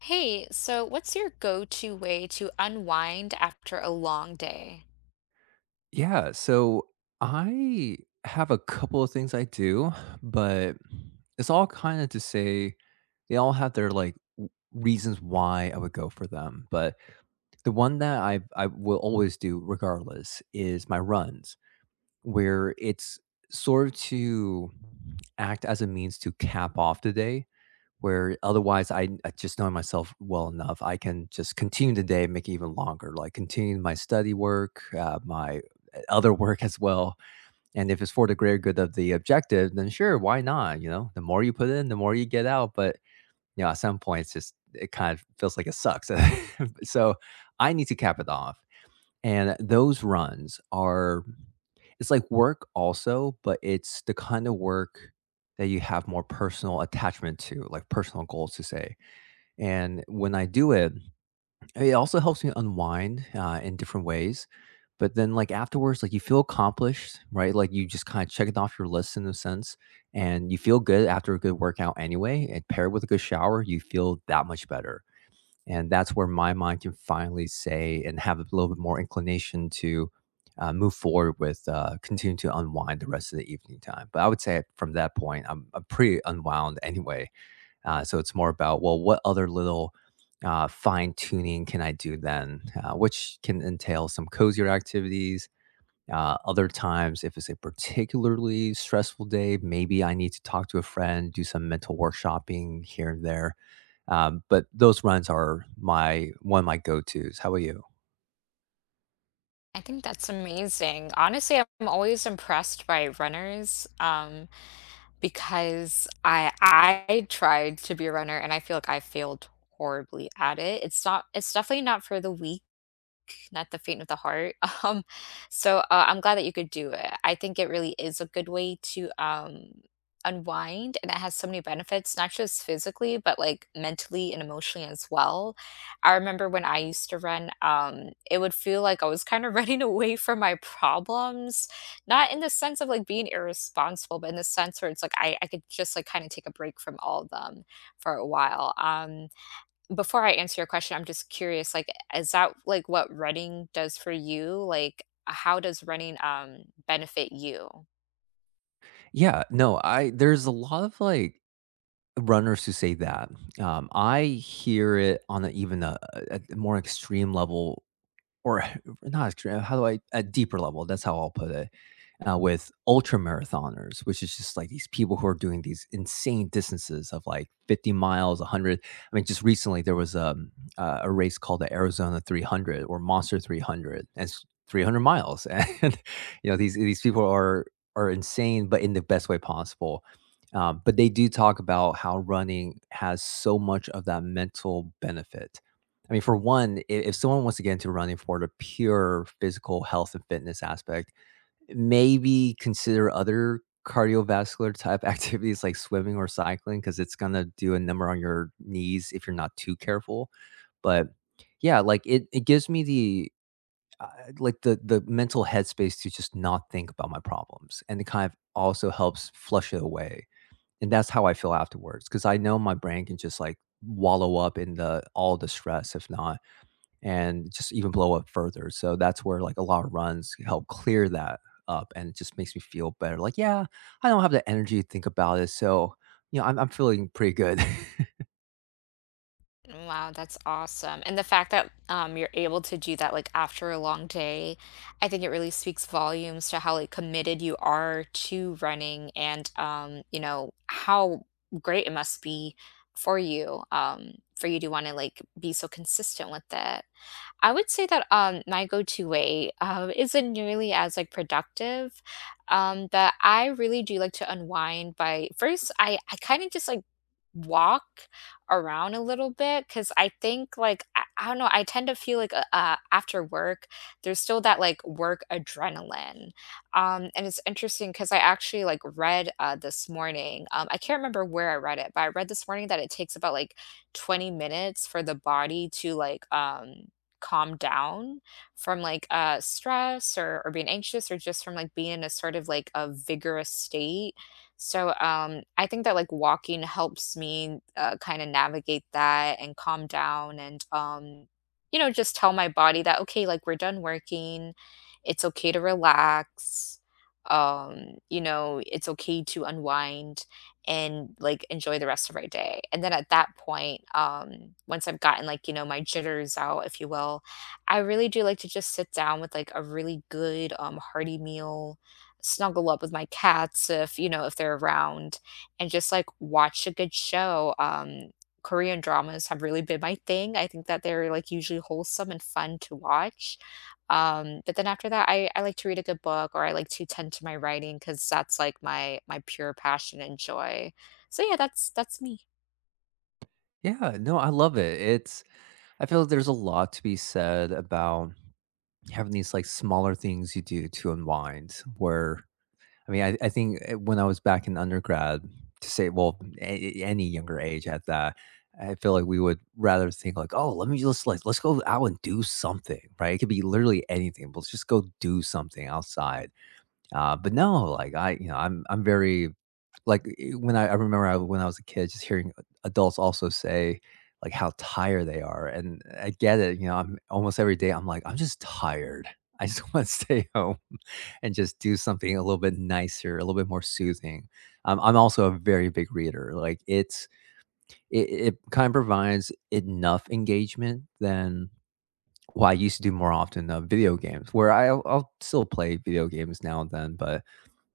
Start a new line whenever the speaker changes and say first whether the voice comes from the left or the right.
left: Hey, so what's your go-to way to unwind after a long day?
right: Yeah, so I have a couple of things I do, but it's all kind of to say they all have their reasons why I would go for them. But the one that I will always do regardless is my runs, where it's sort of to act as a means to cap off the day where otherwise I just know myself well enough. I can just continue the day and make it even longer, like continue my study work, my other work as well. And if it's for the greater good of the objective, then sure, why not? You know, the more you put in, the more you get out. But you know, at some point, it kind of feels like it sucks. So I need to cap it off. And those runs are it's like work also, but it's the kind of work that you have more personal attachment to, like personal goals to say. And when I do it, it also helps me unwind, in different ways. But then, like, afterwards, like, you feel accomplished, right? Like, you just kinda check it off your list in a sense, and you feel good after a good workout anyway, and paired with a good shower, you feel that much better. And that's where my mind can finally say and have a little bit more inclination to, move forward with, continue to unwind the rest of the evening time. But I would say from that point, I'm pretty unwound anyway. So it's more about, well, what other little fine tuning can I do then, which can entail some cozier activities. Other times, if it's a particularly stressful day, maybe I need to talk to a friend, do some mental workshopping here and there. But those runs are my one of my go tos. How about you?
left: I think that's amazing. Honestly, I'm always impressed by runners, because I tried to be a runner and I feel like I failed horribly at it. It's definitely not for the weak. Not the faint of the heart. Um, I'm glad that you could do it. I think it really is a good way to unwind, and it has so many benefits, not just physically, but like mentally and emotionally as well. I remember when I used to run, it would feel like I was kind of running away from my problems, not in the sense of like being irresponsible, but in the sense where it's like I could just like kind of take a break from all of them for a while. Before I answer your question, I'm just curious, like, is that like what running does for you? Like, how does running benefit you?
right: Yeah, no, I there's a lot of like runners who say that. I hear it on a, even a more extreme level or not extreme, how do I a deeper level, that's how I'll put it, with ultra marathoners, which is just like these people who are doing these insane distances of like 50 miles, 100. I mean, just recently there was a race called the Arizona 300 or Monster 300, and it's 300 miles, and you know these people are insane, but in the best way possible. But they do talk about how running has so much of that mental benefit. I mean, for one, I if someone wants to get into running for the pure physical health and fitness aspect, maybe consider other cardiovascular type activities like swimming or cycling because it's gonna do a number on your knees if you're not too careful. But yeah, like it gives me the uh, like the mental headspace to just not think about my problems, and it kind of also helps flush it away. And that's how I feel afterwards because I know my brain can just like wallow up in the all the stress if not and just even blow up further. So that's where like a lot of runs help clear that up and it just makes me feel better. Like, yeah, I don't have the energy to think about it. So, you know, I'm feeling pretty good.
left: Wow, that's awesome. And the fact that you're able to do that like after a long day, I think it really speaks volumes to how like committed you are to running and how great it must be for you, um, for you to want to like be so consistent with it. I would say that my go-to way isn't nearly as like productive. But I really do like to unwind by first I kind of just like walk around a little bit because I think like I don't know I tend to feel like after work there's still that like work adrenaline. And it's interesting because I actually like read this morning. I can't remember where I read it, but I read this morning that it takes about like 20 minutes for the body to like calm down from like stress or being anxious or just from like being in a sort of like a vigorous state, so I think that like walking helps me kind of navigate that and calm down and you know just tell my body that okay like we're done working, it's okay to relax, you know it's okay to unwind and, like, enjoy the rest of my day, and then at that point, once I've gotten, like, you know, my jitters out, if you will, I really do like to just sit down with, like, a really good, hearty meal, snuggle up with my cats if, you know, if they're around, and just, like, watch a good show. Korean dramas have really been my thing. I think that they're, like, usually wholesome and fun to watch. But then after that, I like to read a good book or I like to tend to my writing because that's, like, my pure passion and joy. So, yeah, that's me.
right: Yeah, no, I love it. It's, I feel there's a lot to be said about having these like smaller things you do to unwind where I mean, I think, when I was back in undergrad, to say well, a any younger age at that, I feel like we would rather think like, "Oh, let me just, like let's go out and do something," right? It could be literally anything, but let's just go do something outside. But no, like, I you know, I'm very like, when I remember I when I was a kid, just hearing adults also say, like, how tired they are, and I get it. You know, I'm almost every day, I'm like, "I'm just tired. I just wanna stay home and just do something a little bit nicer, a little bit more soothing." I'm also a very big reader, like, it's it it kinda provides enough engagement than what I used to do more often of video games, where I, I'll still play video games now and then, but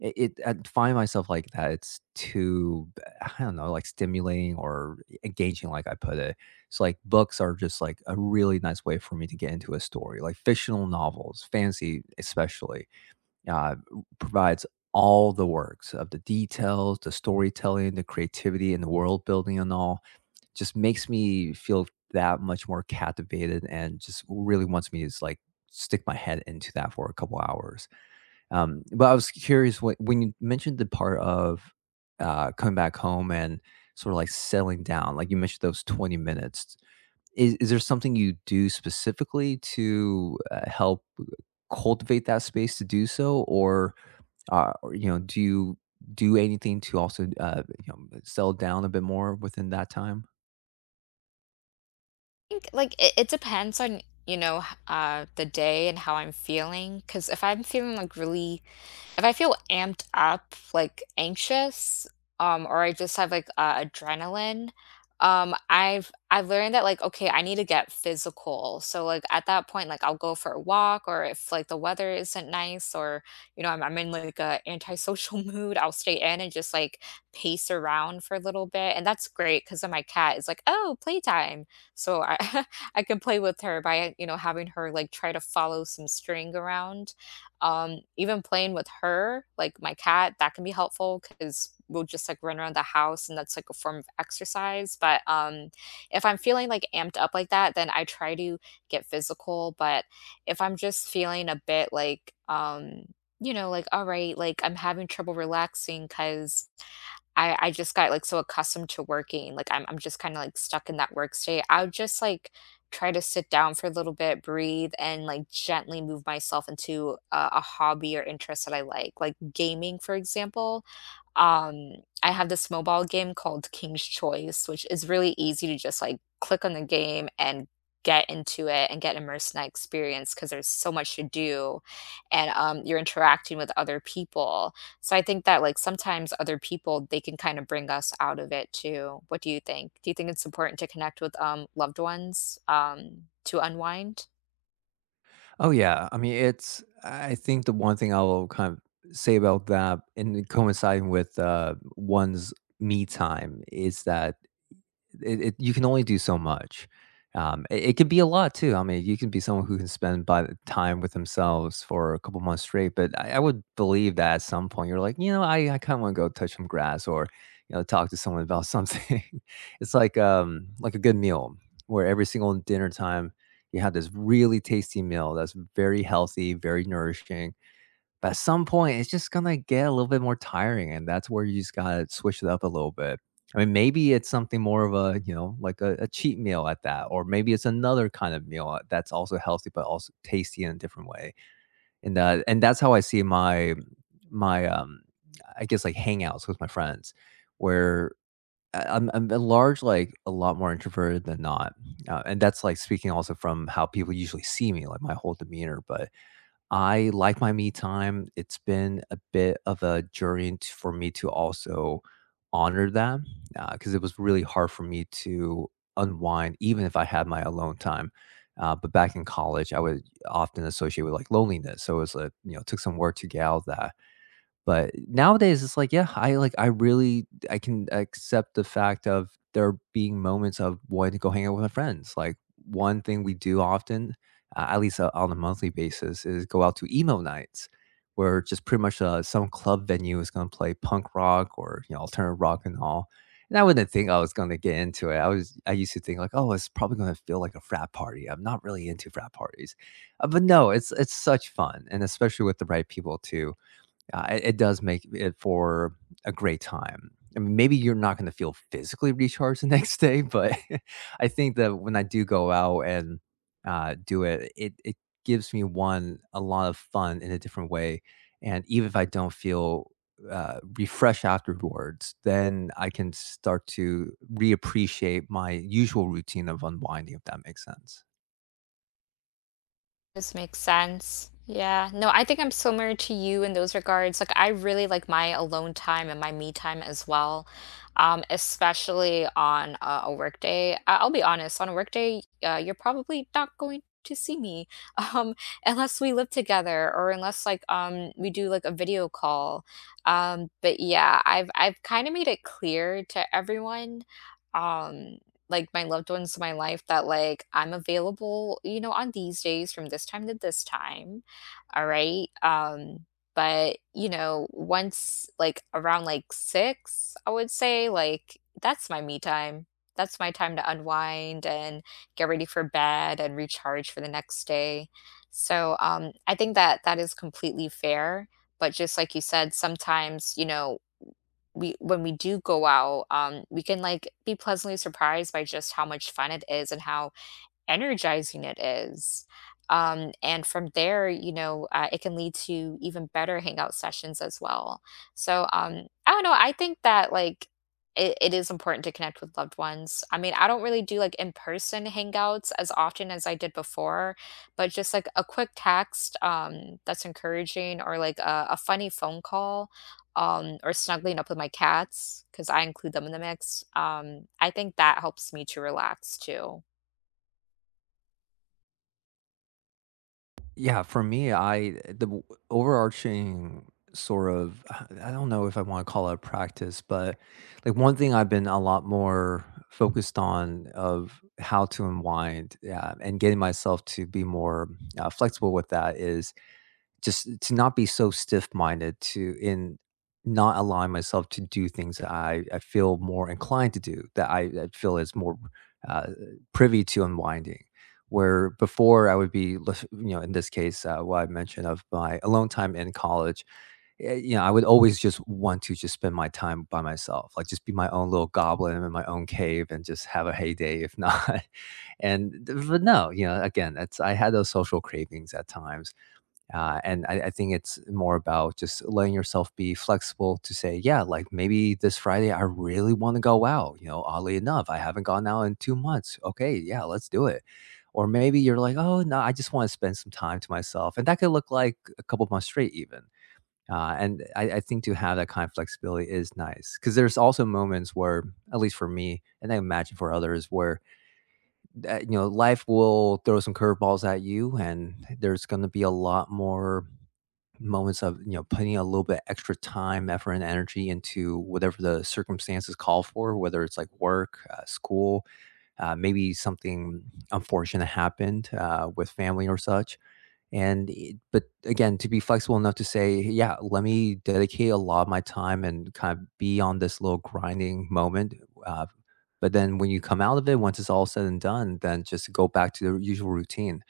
right: it I find myself like that, it's too I don't know, like, stimulating or engaging, like I put it. So, like, books are just, like, a really nice way for me to get into a story, like, fictional novels, fantasy especially, uh, provides all the works of the details, the storytelling, the creativity, and the world building and all. Just makes me feel that much more captivated and just really wants me to just, like, stick my head into that for a couple hours. But I was curious what when you mentioned the part of, coming back home and sort of, like, settling down, like, you mentioned those 20 minutes. Is there something you do specifically to, help cultivate that space to do so? Or, you know, do you do anything to also, you know, settle down a bit more within that time?
left: Think, like, it depends on, you know, h the day and how I'm feeling. Because if I'm feeling, like, really— if I feel amped up, like anxious, or I just have like adrenaline, I've learned that like okay, I need to get physical. So like at that point, like I'll go for a walk, or if like the weather isn't nice, or you know I'm in like a antisocial mood, I'll stay in and just like pace around for a little bit, and that's great because then my cat is like oh playtime, so I I can play with her by you know having her like try to follow some string around. Even playing with her, like my cat, that can be helpful because 'cause we'll just, like, run around the house, and that's, like, a form of exercise, but, if I'm feeling, like, amped up like that, then I try to get physical. But if I'm just feeling a bit like, you know, like, "Alright," like, I'm having trouble relaxing, because I just got, like, so accustomed to working, like, I'm just kinda, like, stuck in that work state. I would just, like, try to sit down for a little bit, breathe, and, like, gently move myself into a hobby or interest that I like. Like, gaming, for example, um, I have this mobile game called King's Choice, which is really easy to just, like, click on the game and get into it and get immersed in that experience because there's so much to do, and, you're interacting with other people. So I think that, like, sometimes other people, they can kind of bring us out of it too. What do you think? Do you think it's important to connect with loved ones to unwind?
right: Oh, yeah. I mean, it's I think the one thing I will kind of say about that and coinciding with, one's me time is that it you can only do so much. It it could be a lot too. I mean, you can be someone who can spend by the time with themselves for a couple months straight, but I would believe that at some point you're like, "You know, I kinda wanna go touch some grass or, you know, talk to someone about something." It's like a good meal where every single dinner time you have this really tasty meal that's very healthy, very nourishing. But at some point, it's just gonna get a little bit more tiring, and that's where you just gotta switch it up a little bit. I mean, maybe it's something more of a, you know, like a cheat meal at that, or maybe it's another kind of meal that's also healthy but also tasty in a different way. And that's how I see my I guess like hangouts with my friends, where I'm at large like a lot more introverted than not, and that's like speaking also from how people usually see me, like my whole demeanor, but I like my me time. It's been a bit of a journey for me to also honor that because it was really hard for me to unwind, even if I had my alone time. But back in college, I would often associate with like loneliness, so it was like you know took some work to get out of that. But nowadays, it's like, yeah, I like I really I can accept the fact of there being moments of wanting to go hang out with my friends. Like one thing we do often, at least on a monthly basis, is go out to emo nights, where just pretty much some club venue is going to play punk rock or you know alternative rock and all. And I wouldn't think I was going to get into it. I was I used to think like, oh, it's probably going to feel like a frat party. I'm not really into frat parties, but no, it's such fun, and especially with the right people too. It it does make it for a great time. I mean, maybe you're not gonna feel physically recharged the next day, but I think that when I do go out and, do it, it it gives me, 1, a lot of fun in a different way, and even if I don't feel, refreshed afterwards, then I can start to reappreciate my usual routine of unwinding, if that makes sense.
left: This makes sense. Yeah. No, I think I'm similar to you in those regards. Like, I really like my alone time and my me time as well, especially on a work day. I- I'll be honest, on a work day, you're probably not going to see me um, unless we live together or unless like we do like a video call. But yeah, I've kind of made it clear to everyone. Um, like my loved ones in my life that like I'm available, you know, on these days from this time to this time. All right. But you know, once like around like six, I would say like that's my me time. That's my time to unwind and get ready for bed and recharge for the next day. So I think that that is completely fair. But just like you said, sometimes, you know, we when we do go out, we can, like, be pleasantly surprised by just how much fun it is and how energizing it is. And from there, you know, it can lead to even better hangout sessions as well. So I don't know. I think that like it is important to connect with loved ones. I mean, I don't really do like in person hangouts as often as I did before, but just like a quick text that's encouraging or like a funny phone call or snuggling up with my cats because I include them in the mix. I think that helps me to relax too.
right: Yeah, for me, I the overarching sort of I don't know if I want to call it a practice, but like one thing I've been a lot more focused on of how to unwind, yeah, and getting myself to be more flexible with that is just to not be so stiff-minded to in not allowing myself to do things that I feel more inclined to do, that I feel is more, uh, privy to unwinding. Where before I would be lef you know, in this case, what I mentioned of my alone time in college, you know, I would always just want to just spend my time by myself, like, just be my own little goblin in my own cave and just have a heyday if not. But no, you know, again, that's I had those social cravings at times. And I think it's more about just letting yourself be flexible to say, yeah, like maybe this Friday I really want to go out. You know, oddly enough, I haven't gone out in 2 months. Okay, yeah, let's do it. Or maybe you're like, oh no, I just want to spend some time to myself, and that could look like a couple months straight, even. And I think to have that kind of flexibility is nice because there's also moments where, at least for me, and I imagine for others, where you know life will throw some curveballs at you, and there's going to be a lot more moments of, you know, putting a little bit extra time, effort, and energy into whatever the circumstances call for, whether it's like work, school, maybe something unfortunate happened with family or such. And, but again, to be flexible enough to say, yeah, let me dedicate a lot of my time and kind of be on this little grinding moment. Uh, but then when you come out of it, once it's all said and done, then just go back to the usual routine.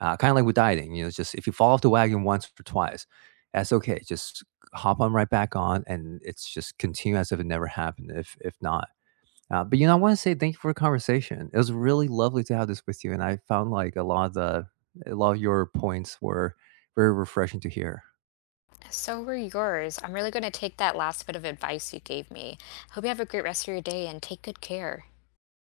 right: Kind of like with dieting, you know, it's just if you fall off the wagon once or twice, that's okay. Just hop on right back on, and it's just continue as if it never happened. If not, but you know, I want to say thank you for the conversation. It was really lovely to have this with you, and I found like a lot of the a lot of your points were very refreshing to hear.
left: So were yours. I'm really going to take that last bit of advice you gave me. Hope you have a great rest of your day and take good care.